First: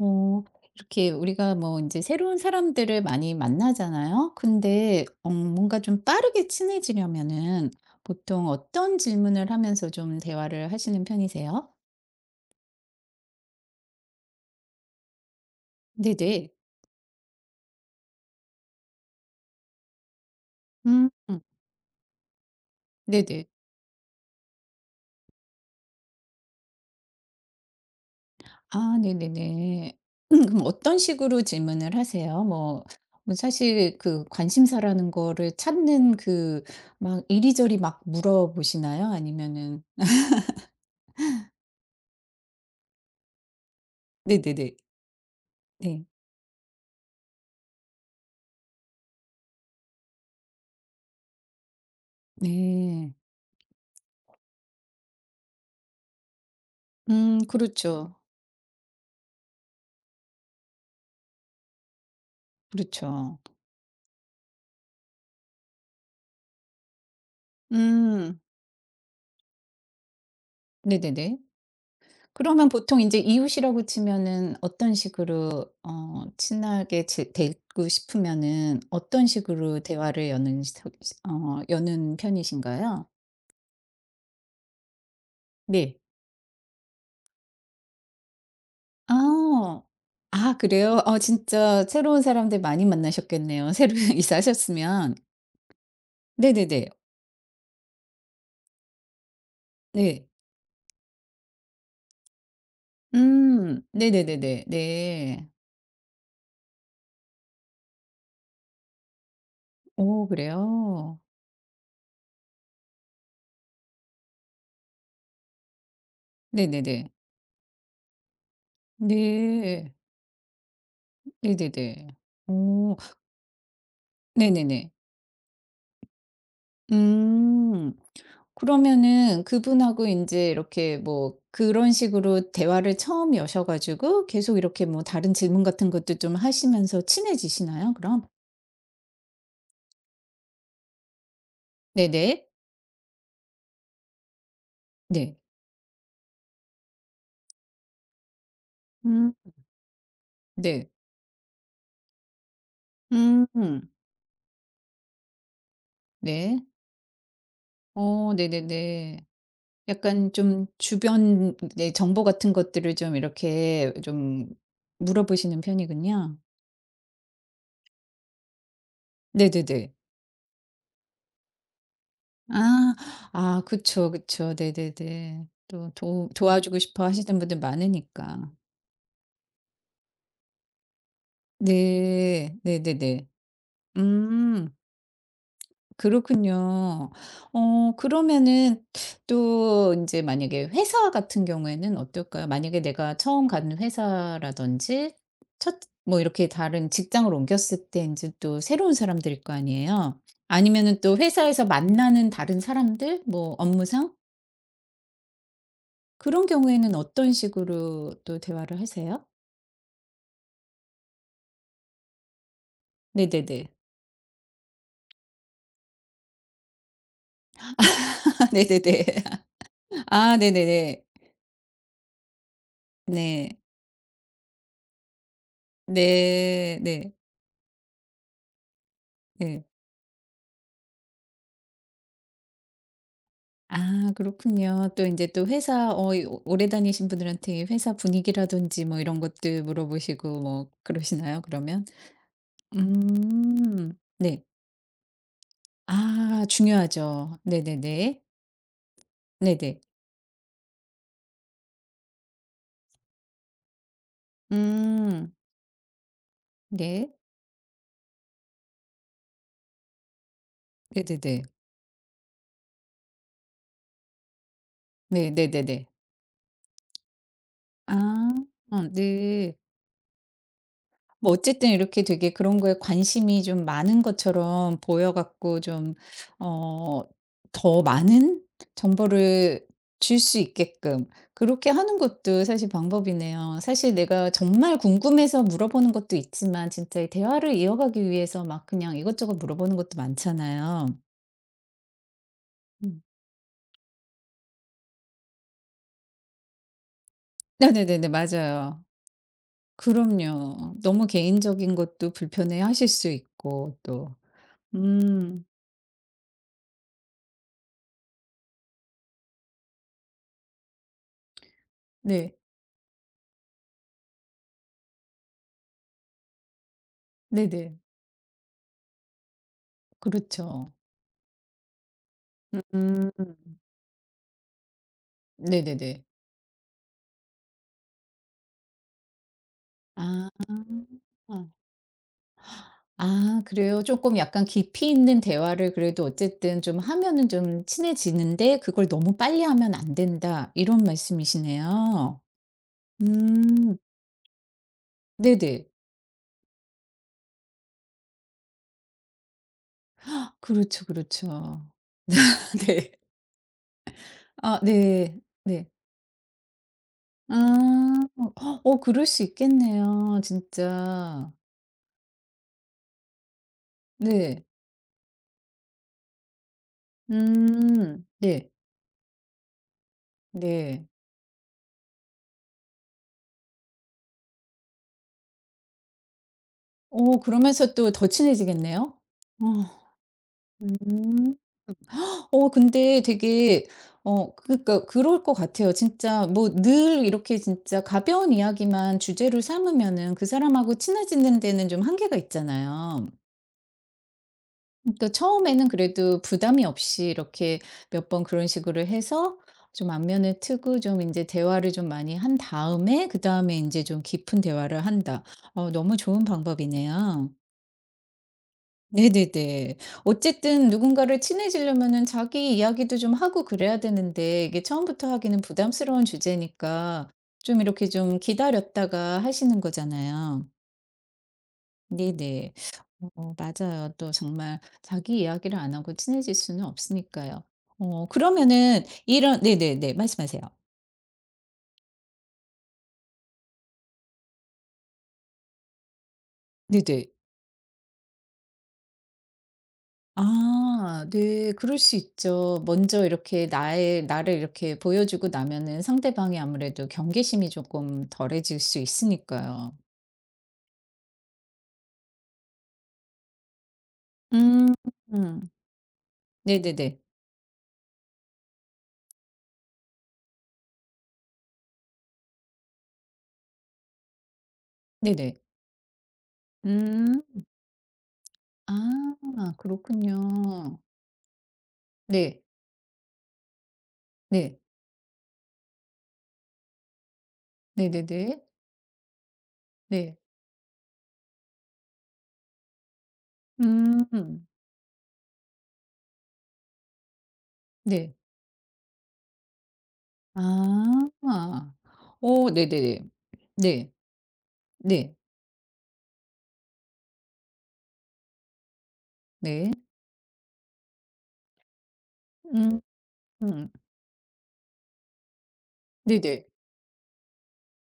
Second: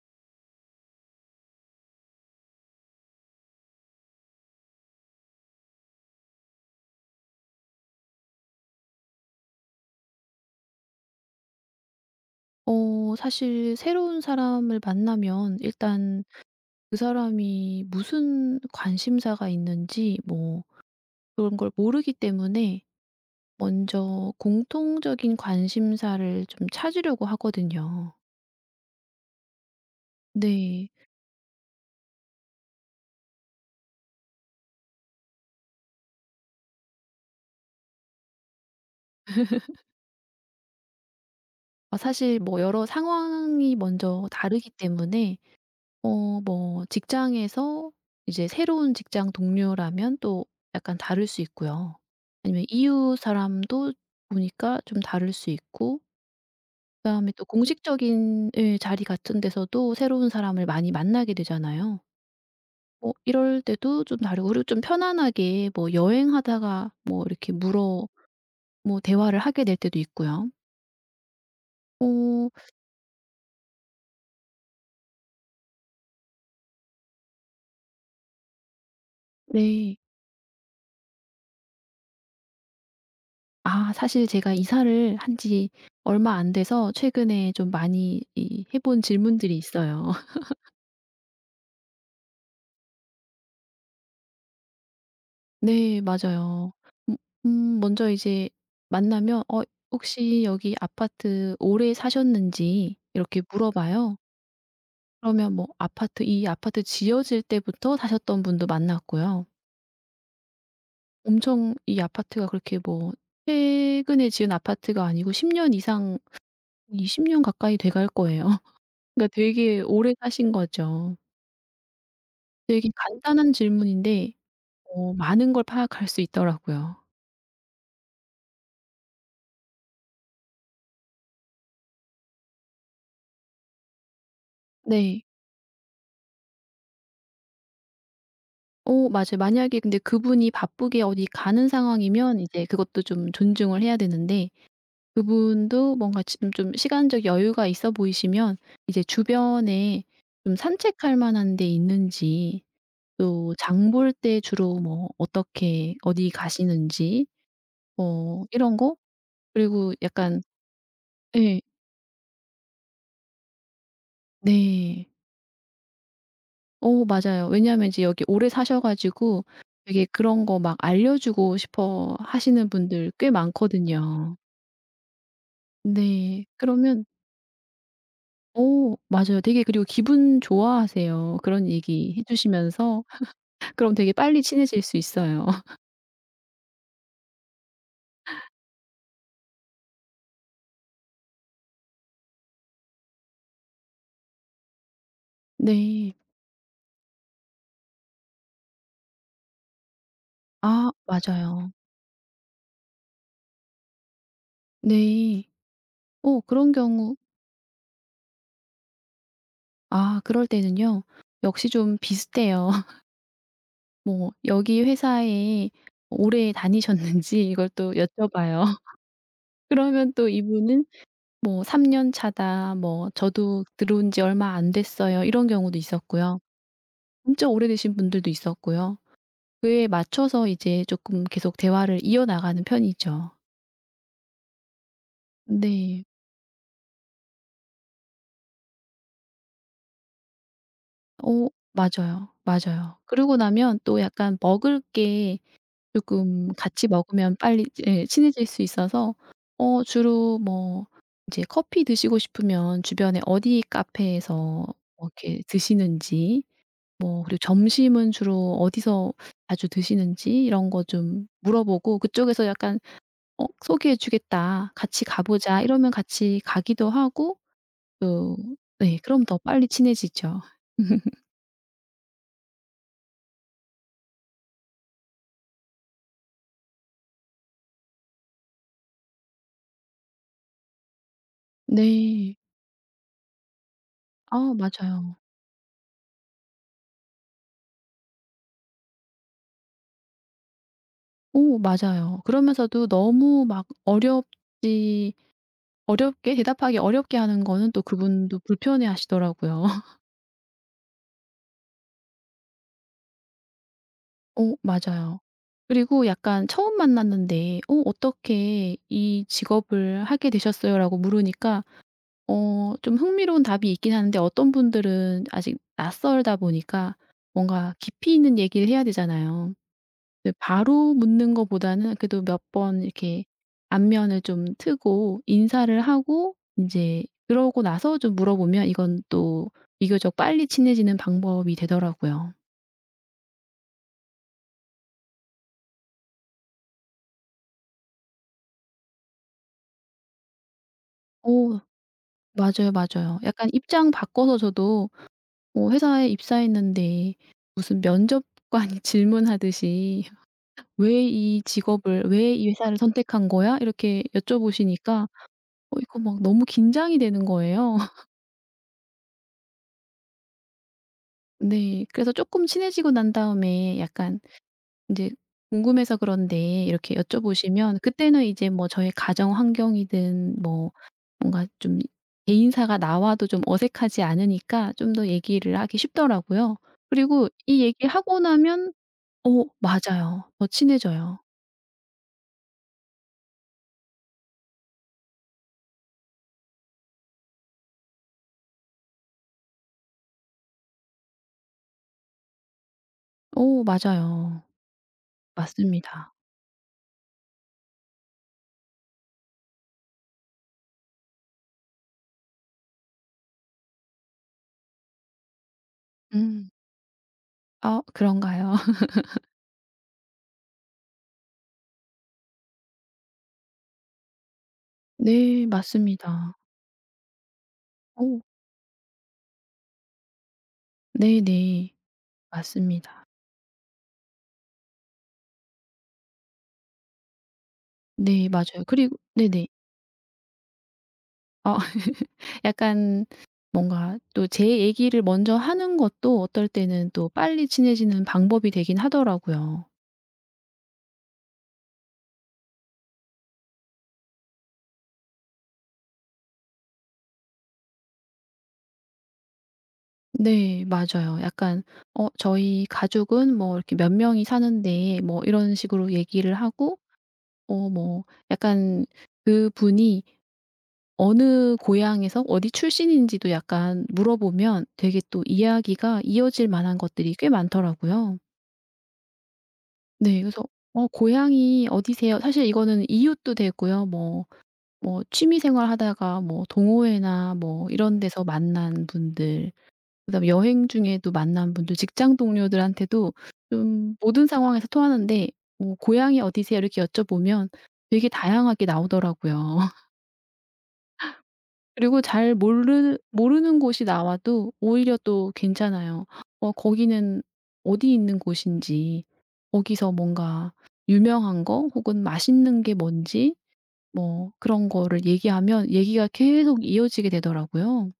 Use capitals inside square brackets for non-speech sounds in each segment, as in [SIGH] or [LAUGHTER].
어 이렇게 우리가 뭐 이제 새로운 사람들을 많이 만나잖아요. 근데 뭔가 좀 빠르게 친해지려면은 보통 어떤 질문을 하면서 좀 대화를 하시는 편이세요? 어 사실 새로운 사람을 만나면 일단 네네. 그 사람이 무슨 관심사가 있는지 뭐 음. 음. 그런 걸 모르기 때문에 네네. 먼저 공통적인 관심사를 좀 찾으려고 하거든요. 아, 네네네. 그럼 네. 어떤 식으로 질문을 하세요? 뭐 뭐 사실 그 관심사라는 거를 찾는 그 막 이리저리 막 물어보시나요? 아니면은 아 사실 뭐 여러 상황이 먼저 다르기 네네네. 때문에 네. 어 뭐 직장에서 이제 새로운 직장 동료라면 또 약간 다를 수 있고요. 아니면 네. 이웃 사람도 보니까 좀 다를 수 있고, 그다음에 또 그렇죠. 공식적인 예 자리 같은 데서도 새로운 사람을 많이 만나게 되잖아요. 뭐 그렇죠. 이럴 때도 좀 다르고, 그리고 좀 편안하게 뭐 여행하다가 뭐 이렇게 물어 음. 뭐 대화를 하게 될 때도 있고요. 네네네. 어 그러면 보통 인제 이웃이라고 치면은 어떤 식으로 친하게 지고 싶으면은 어떤 식으로 네. 대화를 여는 시 어 여는 편이신가요? 아 사실 제가 이사를 한 지 네. 얼마 안 돼서 최근에 좀 많이 이 해본 질문들이 아. 있어요. [LAUGHS] 아, 그래요? 진짜 새로운 사람들 많이 만나셨겠네요, [LAUGHS] 새로 이사하셨으면. 네 맞아요. 네네네. 음 먼저 이제 만나면 "어 네. 혹시 여기 아파트 오래 사셨는지." 이렇게 음. 물어봐요. 네네네네. 네. 그러면 뭐 아파트 이 아파트 지어질 때부터 사셨던 분도 만났고요. 오, 그래요? 엄청 이 아파트가 그렇게 뭐 최근에 지은 아파트가 아니고 10년 이상 네네네. 20년 가까이 돼갈 거예요. [LAUGHS] 그러니까 되게 네. 오래 사신 거죠. 네네네. 되게 오. 간단한 질문인데 네네네. 어 많은 걸 파악할 수 있더라고요. 음. 그러면은 그분하고 인제 이렇게 뭐 그런 식으로 대화를 처음 여셔 가지고 계속 이렇게 뭐 네. 다른 질문 같은 것도 좀 하시면서 친해지시나요 그럼? 어 맞아요. 만약에 근데 그분이 바쁘게 어디 가는 상황이면 네네. 이제 그것도 좀 존중을 해야 되는데, 네. 그분도 뭔가 지금 좀 시간적 여유가 있어 보이시면 이제 음. 주변에 좀 네. 산책할 만한 데 있는지, 또 음. 장 볼 때 주로 뭐 어떻게 어디 네. 가시는지, 어, 뭐 이런 거 네네네. 그리고 약간 약간 좀 주변 예. 네 정보 같은 것들을 좀 이렇게 좀 네. 물어보시는 편이군요. 어 맞아요. 왜냐하면 이제 여기 오래 사셔 가지고 네네네. 되게 그런 거 막 알려주고 싶어 하시는 아. 분들 꽤 아, 그쵸, 많거든요. 그쵸. 네네네. 또 도 네. 도와주고 싶어 그러면 하시는 분들 많으니까. 어 맞아요. 되게 그리고 기분 좋아하세요. 그런 얘기 해 네. 주시면서 네네네. 그럼 되게 빨리 음. 친해질 수 있어요. [LAUGHS] 그렇군요. 그러면은 또 이제 만약에 회사 같은 경우에는 어떨까요? 만약에 내가 처음 가는 회사라든지 첫 네. 뭐 이렇게 다른 직장을 옮겼을 때 이제 또 새로운 사람들일 거 아니에요. 아 아니면은 또 회사에서 맞아요. 만나는 다른 사람들 뭐 업무상? 네. 어 그런 그런 경우에는 경우 어떤 식으로 또 대화를 하세요? 아 그럴 때는요. 역시 좀 비슷해요. [LAUGHS] 네네네. 뭐 여기 회사에 오래 다니셨는지 이걸 또 [LAUGHS] 여쭤봐요. [LAUGHS] 네네네. 그러면 또 아, 이분은 네네네. 뭐 "3 년 차다." 뭐 네. "저도 들어온 지 얼마 안 됐어요." 이런 경우도 있었고요. 네. 네. 진짜 오래되신 분들도 있었고요. 네. 그에 맞춰서 이제 조금 계속 대화를 이어나가는 편이죠. 아, 그렇군요. 또 이제 또 회사 네. 이 오 오래 다니신 분들한테 회사 분위기라든지 뭐 이런 것들 물어보시고 뭐 그러시나요 어 그러면? 맞아요, 맞아요. 그러고 나면 음. 또 약간 네. 먹을 게 아, 쪼끔 같이 먹으면 중요하죠. 빨리 예 네네네. 친해질 수 있어서, 네네. 어 주로 뭐 인제 커피 드시고 싶으면 주변에 어디 카페에서 뭐 음. 이렇게 드시는지, 네. 뭐 그리고 점심은 주로 어디서 자주 드시는지 이런 거 좀 네네네. 물어보고, 그쪽에서 약간 "어 소개해 주겠다. 같이 가 네 보자." 네네네. 이러면 같이 가기도 하고 아. 또 어, 네 그럼 더 네. 빨리 친해지죠. [LAUGHS] 뭐 어쨌든 이렇게 되게 그런 거에 관심이 좀 많은 것처럼 보여 갖고 좀 어 더 많은 정보를 줄 수 있게끔 그렇게 하는 네. 것도 사실 방법이네요. 사실 내가 아 정말 맞아요. 궁금해서 물어보는 것도 있지만 진짜 이 대화를 이어가기 위해서 막 그냥 이것저것 물어보는 것도 많잖아요. 오 맞아요. 그러면서도 음. 너무 막 어렵지 어렵게 대답하기 어렵게 하는 거는 또 네네네네. 그분도 맞아요. 불편해하시더라고요. [LAUGHS] 그럼요. 너무 개인적인 것도 불편해하실 수 있고 또. 오 맞아요. 음. 그리고 약간 처음 만났는데 "어 어떻게 이 직업을 하게 되셨어요?"라고 물으니까 네. 어 좀 흥미로운 답이 있긴 하는데, 어떤 분들은 아직 낯설다 보니까 뭔가 네네. 깊이 있는 얘기를 해야 되잖아요. 네 그렇죠. 바로 묻는 거보다는 그래도 몇 번 음. 이렇게 안면을 좀 트고 인사를 네네네. 하고 인제 그러고 나서 좀 물어보면 이건 또 비교적 아. 빨리 친해지는 방법이 되더라고요. 아, 그래요? 쪼끔 약간 깊이 있는 대화를 그래도 어쨌든 좀 하면은 좀 친해지는데 그걸 너무 빨리 하면 안 된다 이런 어 말씀이시네요. 맞아요, 맞아요. 약간 음. 입장 바꿔서 저도 네네. 뭐 회사에 입사했는데 무슨 면접관 [LAUGHS] 질문하듯이 그렇죠, "왜 이 그렇죠. 직업을 왜 이 [LAUGHS] 회사를 네. 선택한 거야?" 이렇게 아, 여쭤보시니까 네. 네. 어 이거 막 너무 긴장이 되는 거예요. 아. 그럴 수 있겠네요 진짜. 네. 그래서 쪼끔 친해지고 난 다음에 약간 네. 인제 궁금해서 그런데 이렇게 여쭤보시면 음. 그때는 네. 이제 뭐 저의 가정 환경이든 뭐 네. 뭔가 좀 개인사가 나와도 좀 어색하지 않으니까 좀 더 얘기를 하기 쉽더라고요. 그리고 이 그러면서 또 더 얘기하고 나면 친해지겠네요? "어 어. 맞아요." 더 친해져요. 음. 근데 되게 그니까 그럴 것 같아요. 진짜 뭐 늘 이렇게 진짜 가벼운 이야기만 주제로 삼으면은 그 사람하고 친해지는 데는 좀 한계가 있잖아요. "어 맞아요. 그러니까 처음에는 맞습니다." 그래도 부담이 없이 이렇게 몇 번 그런 식으로 해서 좀 안면을 트고 좀 이제 대화를 좀 많이 한 다음에 그다음에 이제 좀 깊은 대화를 한다. 너무 좋은 음. 방법이네요. "아 그런가요?" [LAUGHS] 네네네. 어쨌든 누군가를 친해지려면은 자기 이야기도 좀 하고 그래야 되는데 이게 처음부터 하기는 "네. 부담스러운 맞습니다." 주제니까 좀 이렇게 좀 "어 기다렸다가 하시는 거잖아요. 네네. 네네. 맞습니다." 맞아요. 또 정말 자기 이야기를 안 하고 친해질 수는 없으니까요. "네. 맞아요." 그러면은 그리고 이런 네네. 네네네. 말씀하세요. 어 [LAUGHS] 약간 뭔가 또 제 얘기를 먼저 하는 것도 어떨 때는 네네. 또 빨리 친해지는 방법이 되긴 하더라고요. 아, 네. 그럴 수 있죠. 먼저 이렇게 나의 나를 이렇게 보여주고 나면은 상대방이 아무래도 경계심이 조금 덜해질 수 있으니까요. 네 맞아요. 약간 "어 저희 가족은 뭐 이렇게 몇 명이 음. 사는데" 뭐 음. 이런 식으로 얘기를 하고 네네네. 어 뭐 약간 그분이 어느 고향에서 어디 출신인지도 약간 물어보면 되게 또 네네. 이야기가 이어질 만한 것들이 음. 꽤 많더라고요. 아, 네 그래서 그렇군요. "어 고향이 어디세요?" 네. 사실 이거는 이웃도 되고요. 뭐 네. 뭐 취미생활 하다가 뭐 동호회나 뭐 이런 데서 네네네. 만난 분들, 네. 그다음에 여행 중에도 만난 분들 직장 동료들한테도 좀 모든 음. 상황에서 통하는데, 뭐 "고향이 어디세요?" 이렇게 여쭤보면 되게 네. 다양하게 나오더라고요. [LAUGHS] 아. 그리고 잘 오, 모르 네네네. 모르는 곳이 네. 나와도 오히려 네. 또 괜찮아요. 어 거기는 어디 있는 곳인지, 네. 거기서 뭔가 유명한 거 혹은 맛있는 게 음. 뭔지, 음. 뭐 그런 거를 얘기하면 얘기가 네네. 계속 이어지게 되더라고요.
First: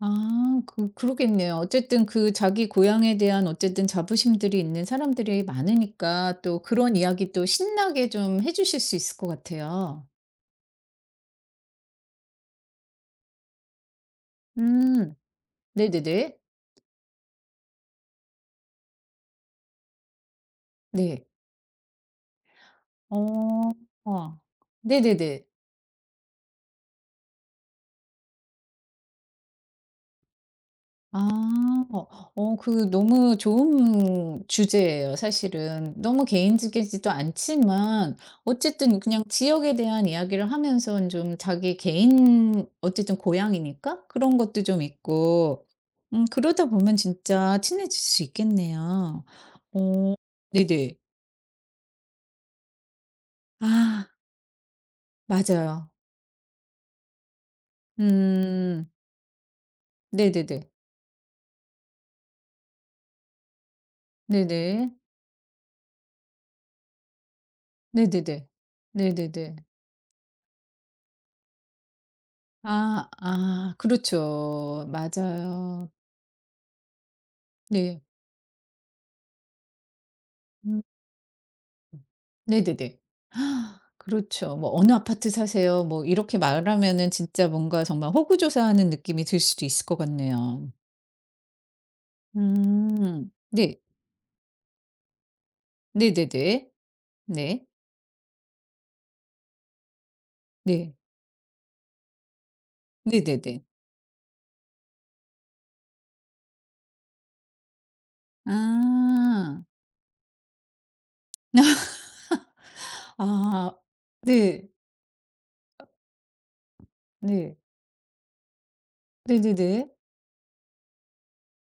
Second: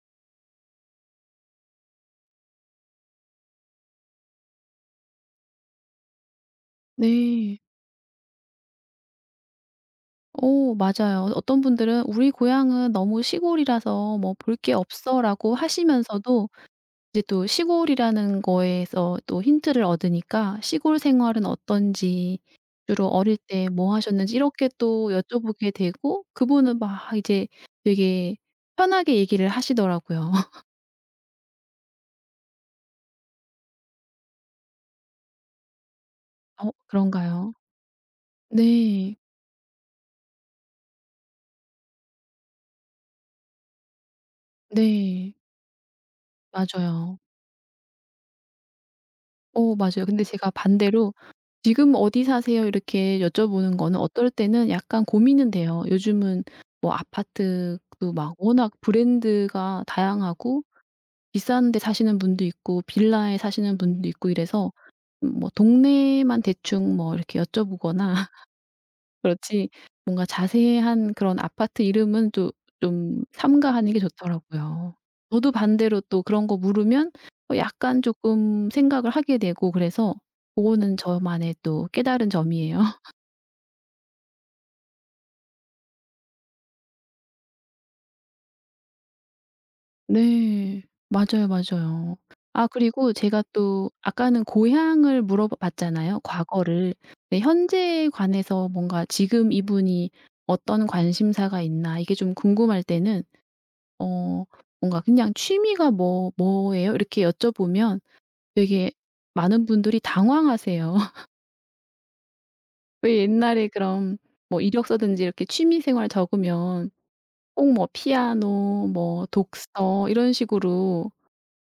아, 그 그러겠네요. 어쨌든 그 자기 고향에 대한 어쨌든 자부심들이 있는 사람들이 많으니까 또 그런 이야기 또 네. 신나게 좀 해 주실 수 있을 것 같아요. 어 맞아요. 어, 어떤 분들은 "우리 고향은 너무 시골이라서 뭐 볼 게 음 없어."라고 네네네. 하시면서도 이제 또 시골이라는 거에서 또 힌트를 얻으니까 시골 네. 생활은 어떤지, 주로 어릴 때 어. 뭐 하셨는지 어. 이렇게 또 네네네. 여쭤보게 되고, 그분은 막 이제 되게 편하게 얘기를 하시더라고요. [LAUGHS] 아. 어 너무 좋은 주제예요 사실은. 너무 어 개인적이지도 그런가요? 않지만 어쨌든 네. 그냥 지역에 대한 이야기를 하면서 좀 자기 개인 어쨌든 고향이니까 그런 것도 좀 네. 있고 그러다 보면 맞아요. 진짜 친해질 수 있겠네요. 어 맞아요. 어, 근데 제가 네네. 반대로 "지금 어디 사세요?" 이렇게 여쭤보는 거는 아, 어떨 때는 약간 고민은 돼요. 맞아요. 요즘은 뭐 아파트도 막 워낙 음. 브랜드가 네네네. 다양하고 비싼 데 사시는 분도 있고 빌라에 사시는 분도 있고 이래서, 네네. 뭐 동네만 대충 뭐 이렇게 여쭤보거나 네네네. 네네네. 그렇지, 뭔가 자세한 그런 아파트 이름은 또 아, 좀 아, 삼가하는 게 그렇죠. 좋더라고요. 저도 맞아요. 반대로 또 그런 거 물으면 어 네. 약간 조금 생각을 하게 되고, 그래서 음. 고거는 저만의 또 깨달은 점이에요. 네네네. [LAUGHS] 그렇죠. 뭐 "어느 아파트 사세요?" 뭐 이렇게 말하면은 진짜 뭔가 정말 호구조사하는 느낌이 들 수도 있을 것 같네요. 네. 맞아요, 맞아요. 아 그리고 음. 제가 네. 또 아까는 고향을 물어봐 봤잖아요, 네네네. 과거를. 네 네. 현재에 관해서 뭔가 지금 이분이 어떤 네. 관심사가 있나 이게 좀 궁금할 때는 네네네. 어 뭔가 그냥 "취미가 뭐예요?" 이렇게 여쭤보면 되게 아. 많은 분들이 당황하세요. [LAUGHS] 왜 옛날에 아. 그럼 뭐 네. 이력서든지 이렇게 취미 생활 적으면 네. 꼭 뭐 피아노 뭐 네네네. 독서 이런 식으로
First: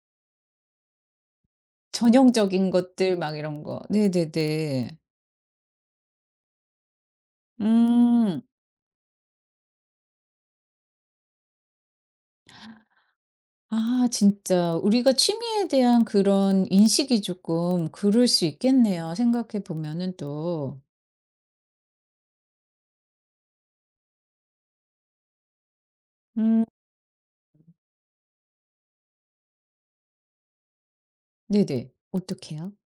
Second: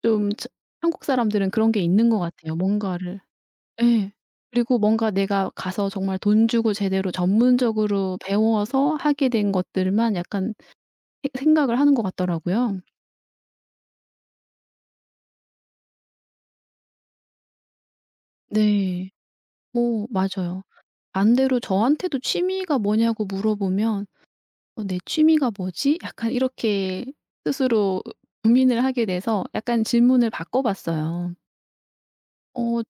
좀 저 한국 사람들은 그런 게 있는 것 같아요. 전형적인 것들 뭔가를 막 이런 거. 예. 그리고 네네네. 뭔가 내가 가서 정말 돈 주고 제대로 전문적으로 음. 배워서 하게 된 것들만 약간 생 생각을 하는 것 같더라고요. 아, 진짜 우리가 취미에 대한 그런 인식이 조금 그럴 수 네. 있겠네요, 생각해 오 보면은 맞아요. 또. 반대로 저한테도 취미가 뭐냐고 물어보면 '어 내 취미가 뭐지?' 약간 음. 이렇게 스스로 고민을 하게 돼서 약간 질문을 바꿔 봤어요. 네네. 어떡해요? 어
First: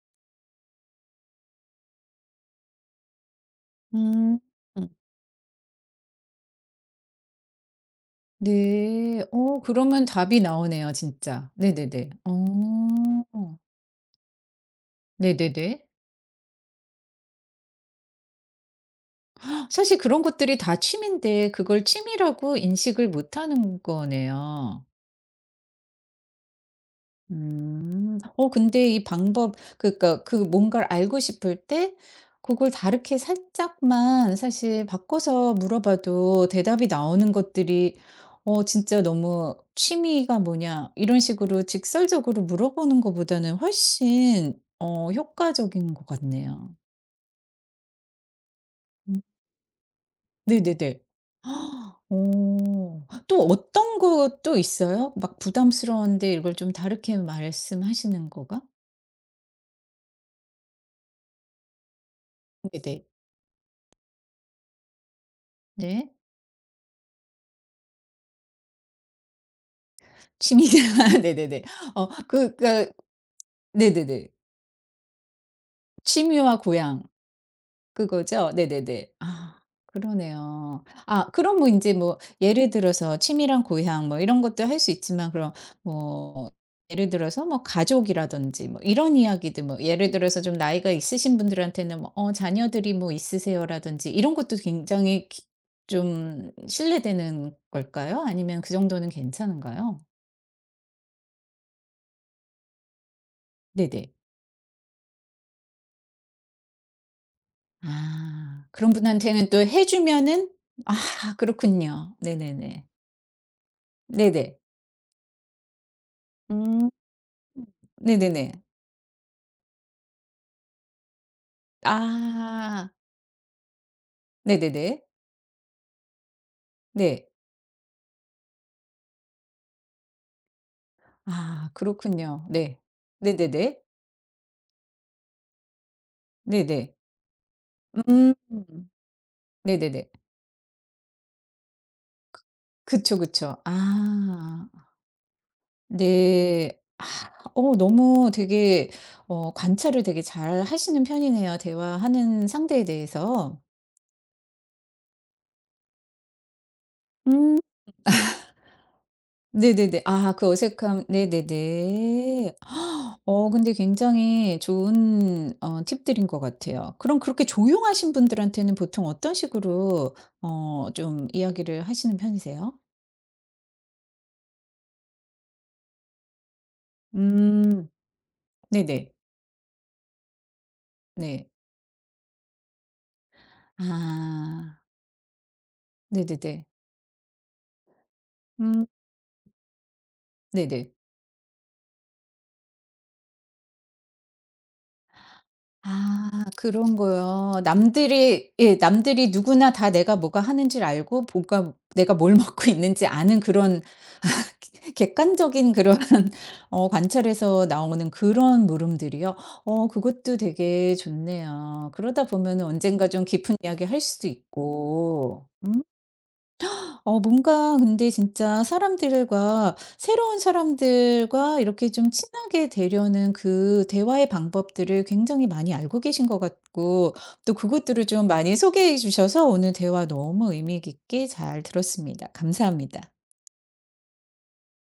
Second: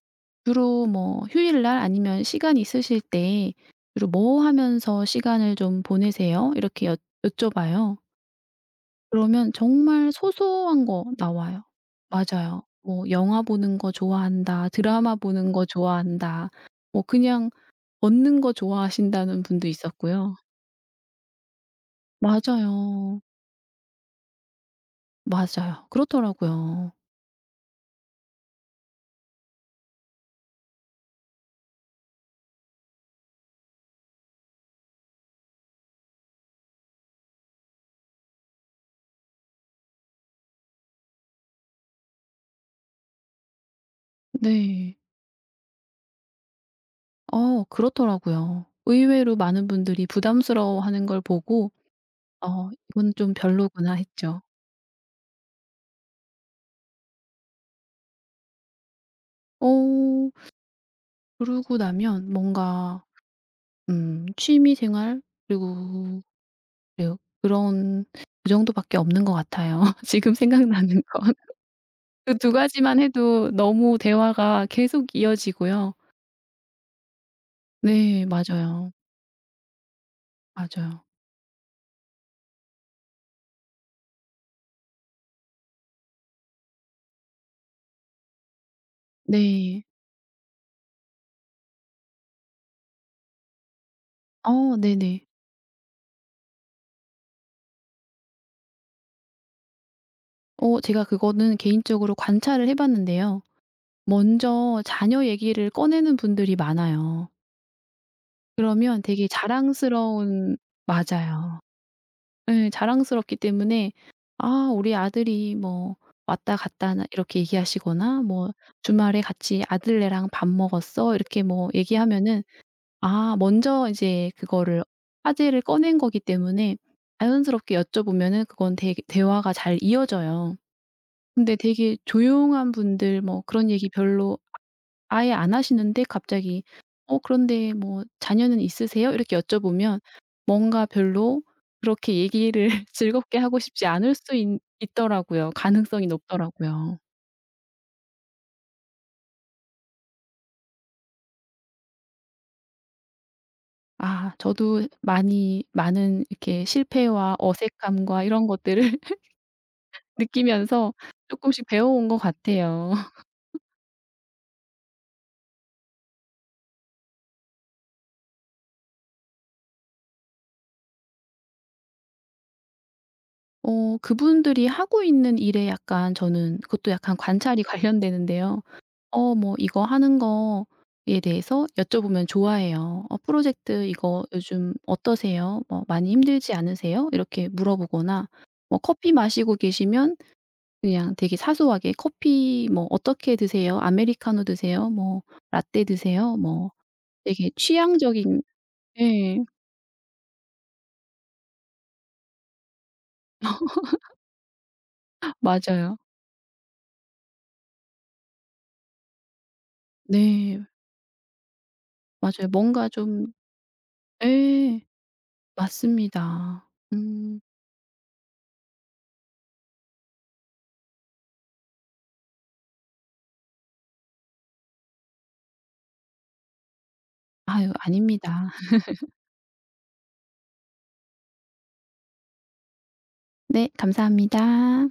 주로 뭐 "휴일날 아니면 시간 있으실 때 주로 음. 뭐 음. 하면서 시간을 좀 보내세요?" 이렇게 여 여쭤봐요. 네. 그러면 그러면 정말 답이 소소한 나오네요, 거 진짜. 나와요. 네네네. 맞아요. 뭐 어. "영화 보는 거 좋아한다." "드라마 보는 네네네. 거 좋아한다." 뭐 그냥 걷는 거 좋아하신다는 분도 사실 그런 있었고요. 것들이 다 취미인데 그걸 취미라고 인식을 맞아요. 못 하는 거네요. 맞아요. 그렇더라고요. 음. 근데 이 방법 그니까 그 뭔가를 알고 싶을 때 그걸 다르게 살짝만 사실 바꿔서 물어봐도 대답이 나오는 것들이 진짜 너무 "취미가 뭐냐?" 이런 식으로 직설적으로 물어보는 것보다는 훨씬 네. 효과적인 것 같네요. 어 그렇더라고요. 음 의외로 많은 분들이 네네네. 부담스러워하는 걸 보고 헉, '어 오. 이건 좀 또 별로구나.' 어떤 했죠. 것도 있어요? 막 부담스러운데 이걸 좀 다르게 말씀하시는 거가? 어 그러고 나면 뭔가 네네. 취미 생활 네. 그리고 그래요. 그런 그 정도밖에 없는 것 같아요. [LAUGHS] 지금 취미가 생각나는 [LAUGHS] 건. 네네네. 어 그 두 그 그 가지만 해도 너무 네네네. 대화가 계속 이어지고요. 취미와 고향 네 그거죠? 맞아요. 네네네. 아, 그러네요. 맞아요. 아, 그럼 뭐 이제 뭐 예를 들어서 취미랑 고향 뭐 이런 것도 할 수 있지만 그럼 뭐 예를 들어서 뭐 가족이라든지 뭐 이런 이야기들 뭐 네. 예를 들어서 좀 나이가 있으신 분들한테는 뭐 "어 자녀들이 뭐 있으세요?"라든지 이런 것도 어 네네. 굉장히 기 좀 실례되는 걸까요? 아니면 그 정도는 괜찮은가요? 어 제가 그거는 개인적으로 관찰을 해 봤는데요. 네네. 먼저 자녀 얘기를 꺼내는 분들이 많아요. 아. 그런 그러면 되게 분한테는 또 해 주면은 자랑스러운 아, 맞아요. 그렇군요. 네, 네네네. 자랑스럽기 때문에 네네. "아 우리 아들이 뭐 왔다 음. 갔다 나." 이렇게 얘기하시거나 네네네. 뭐 "주말에 같이 아들네랑 밥 먹었어." 이렇게 뭐 얘기하면은 아. 아 먼저 이제 그거를 네네네. 화제를 꺼낸 거기 때문에 네. 자연스럽게 여쭤보면은 그건 대 대화가 잘 이어져요. 근데 아, 되게 그렇군요. 조용한 네. 분들 뭐 그런 네네네. 얘기 별로 아예 안 하시는데 갑자기 네네. "어 그런데 뭐 음. 자녀는 있으세요?" 이렇게 여쭤보면 네네네. 뭔가 별로 그렇게 얘기를 [LAUGHS] 그쵸, 즐겁게 그쵸. 하고 싶지 않을 수 있 아. 있더라고요. 가능성이 네. 높더라고요. 아. 너무 되게 관찰을 되게 잘하시는 편이네요, 대화하는 상대에 대해서. 아 저도 많이 많은 이렇게 실패와 음. 어색함과 이런 것들을 [LAUGHS] 네네네. 아, 그 느끼면서 어색함 쪼끔씩 배워온 것 네네네. 같아요. [GASPS] 근데 굉장히 좋은 팁들인 것 같아요. 그럼 그렇게 조용하신 분들한테는 보통 어떤 식으로 좀 이야기를 하시는 편이세요? 어 그분들이 하고 있는 일에 약간 저는 그것도 약간 관찰이 음. [LAUGHS] 관련되는데요. 네네. 어 뭐 "이거 하는 거에 네. 대해서 여쭤보면 좋아해요. '어 프로젝트 이거 요즘 아. 어떠세요? 뭐 많이 힘들지 네네네. 않으세요?' 이렇게 물어보거나 뭐 음. 커피 마시고 계시면 네네. 그냥 되게 사소하게 "커피 뭐 어떻게 드세요? 아메리카노 드세요? 뭐 라떼 아, 드세요?" 뭐 그런 되게 거요. 취향적인 남들이 예 남들이 예. 누구나 다 내가 뭐가 하는지를 알고 뭔가 내가 뭘 [LAUGHS] 먹고 있는지 아는 그런 [LAUGHS] 객관적인 그런 맞아요. [LAUGHS] 관찰에서 나오는 그런 물음들이요? 어, 그것도 네. 되게 좋네요. 그러다 맞아요. 보면은 뭔가 언젠가 좀 좀 깊은 이야기 할 수도 예. 있고. 음. 맞습니다. 음. 뭔가 근데 진짜 사람들과 새로운 사람들과 이렇게 좀 친하게 되려는 그 대화의 방법들을 굉장히 많이 알고 계신 것 같고 또 아유 그것들을 좀 아닙니다. 많이 [LAUGHS] 소개해 주셔서 오늘 대화 너무 의미 깊게 잘 들었습니다. 감사합니다. 네. 감사합니다.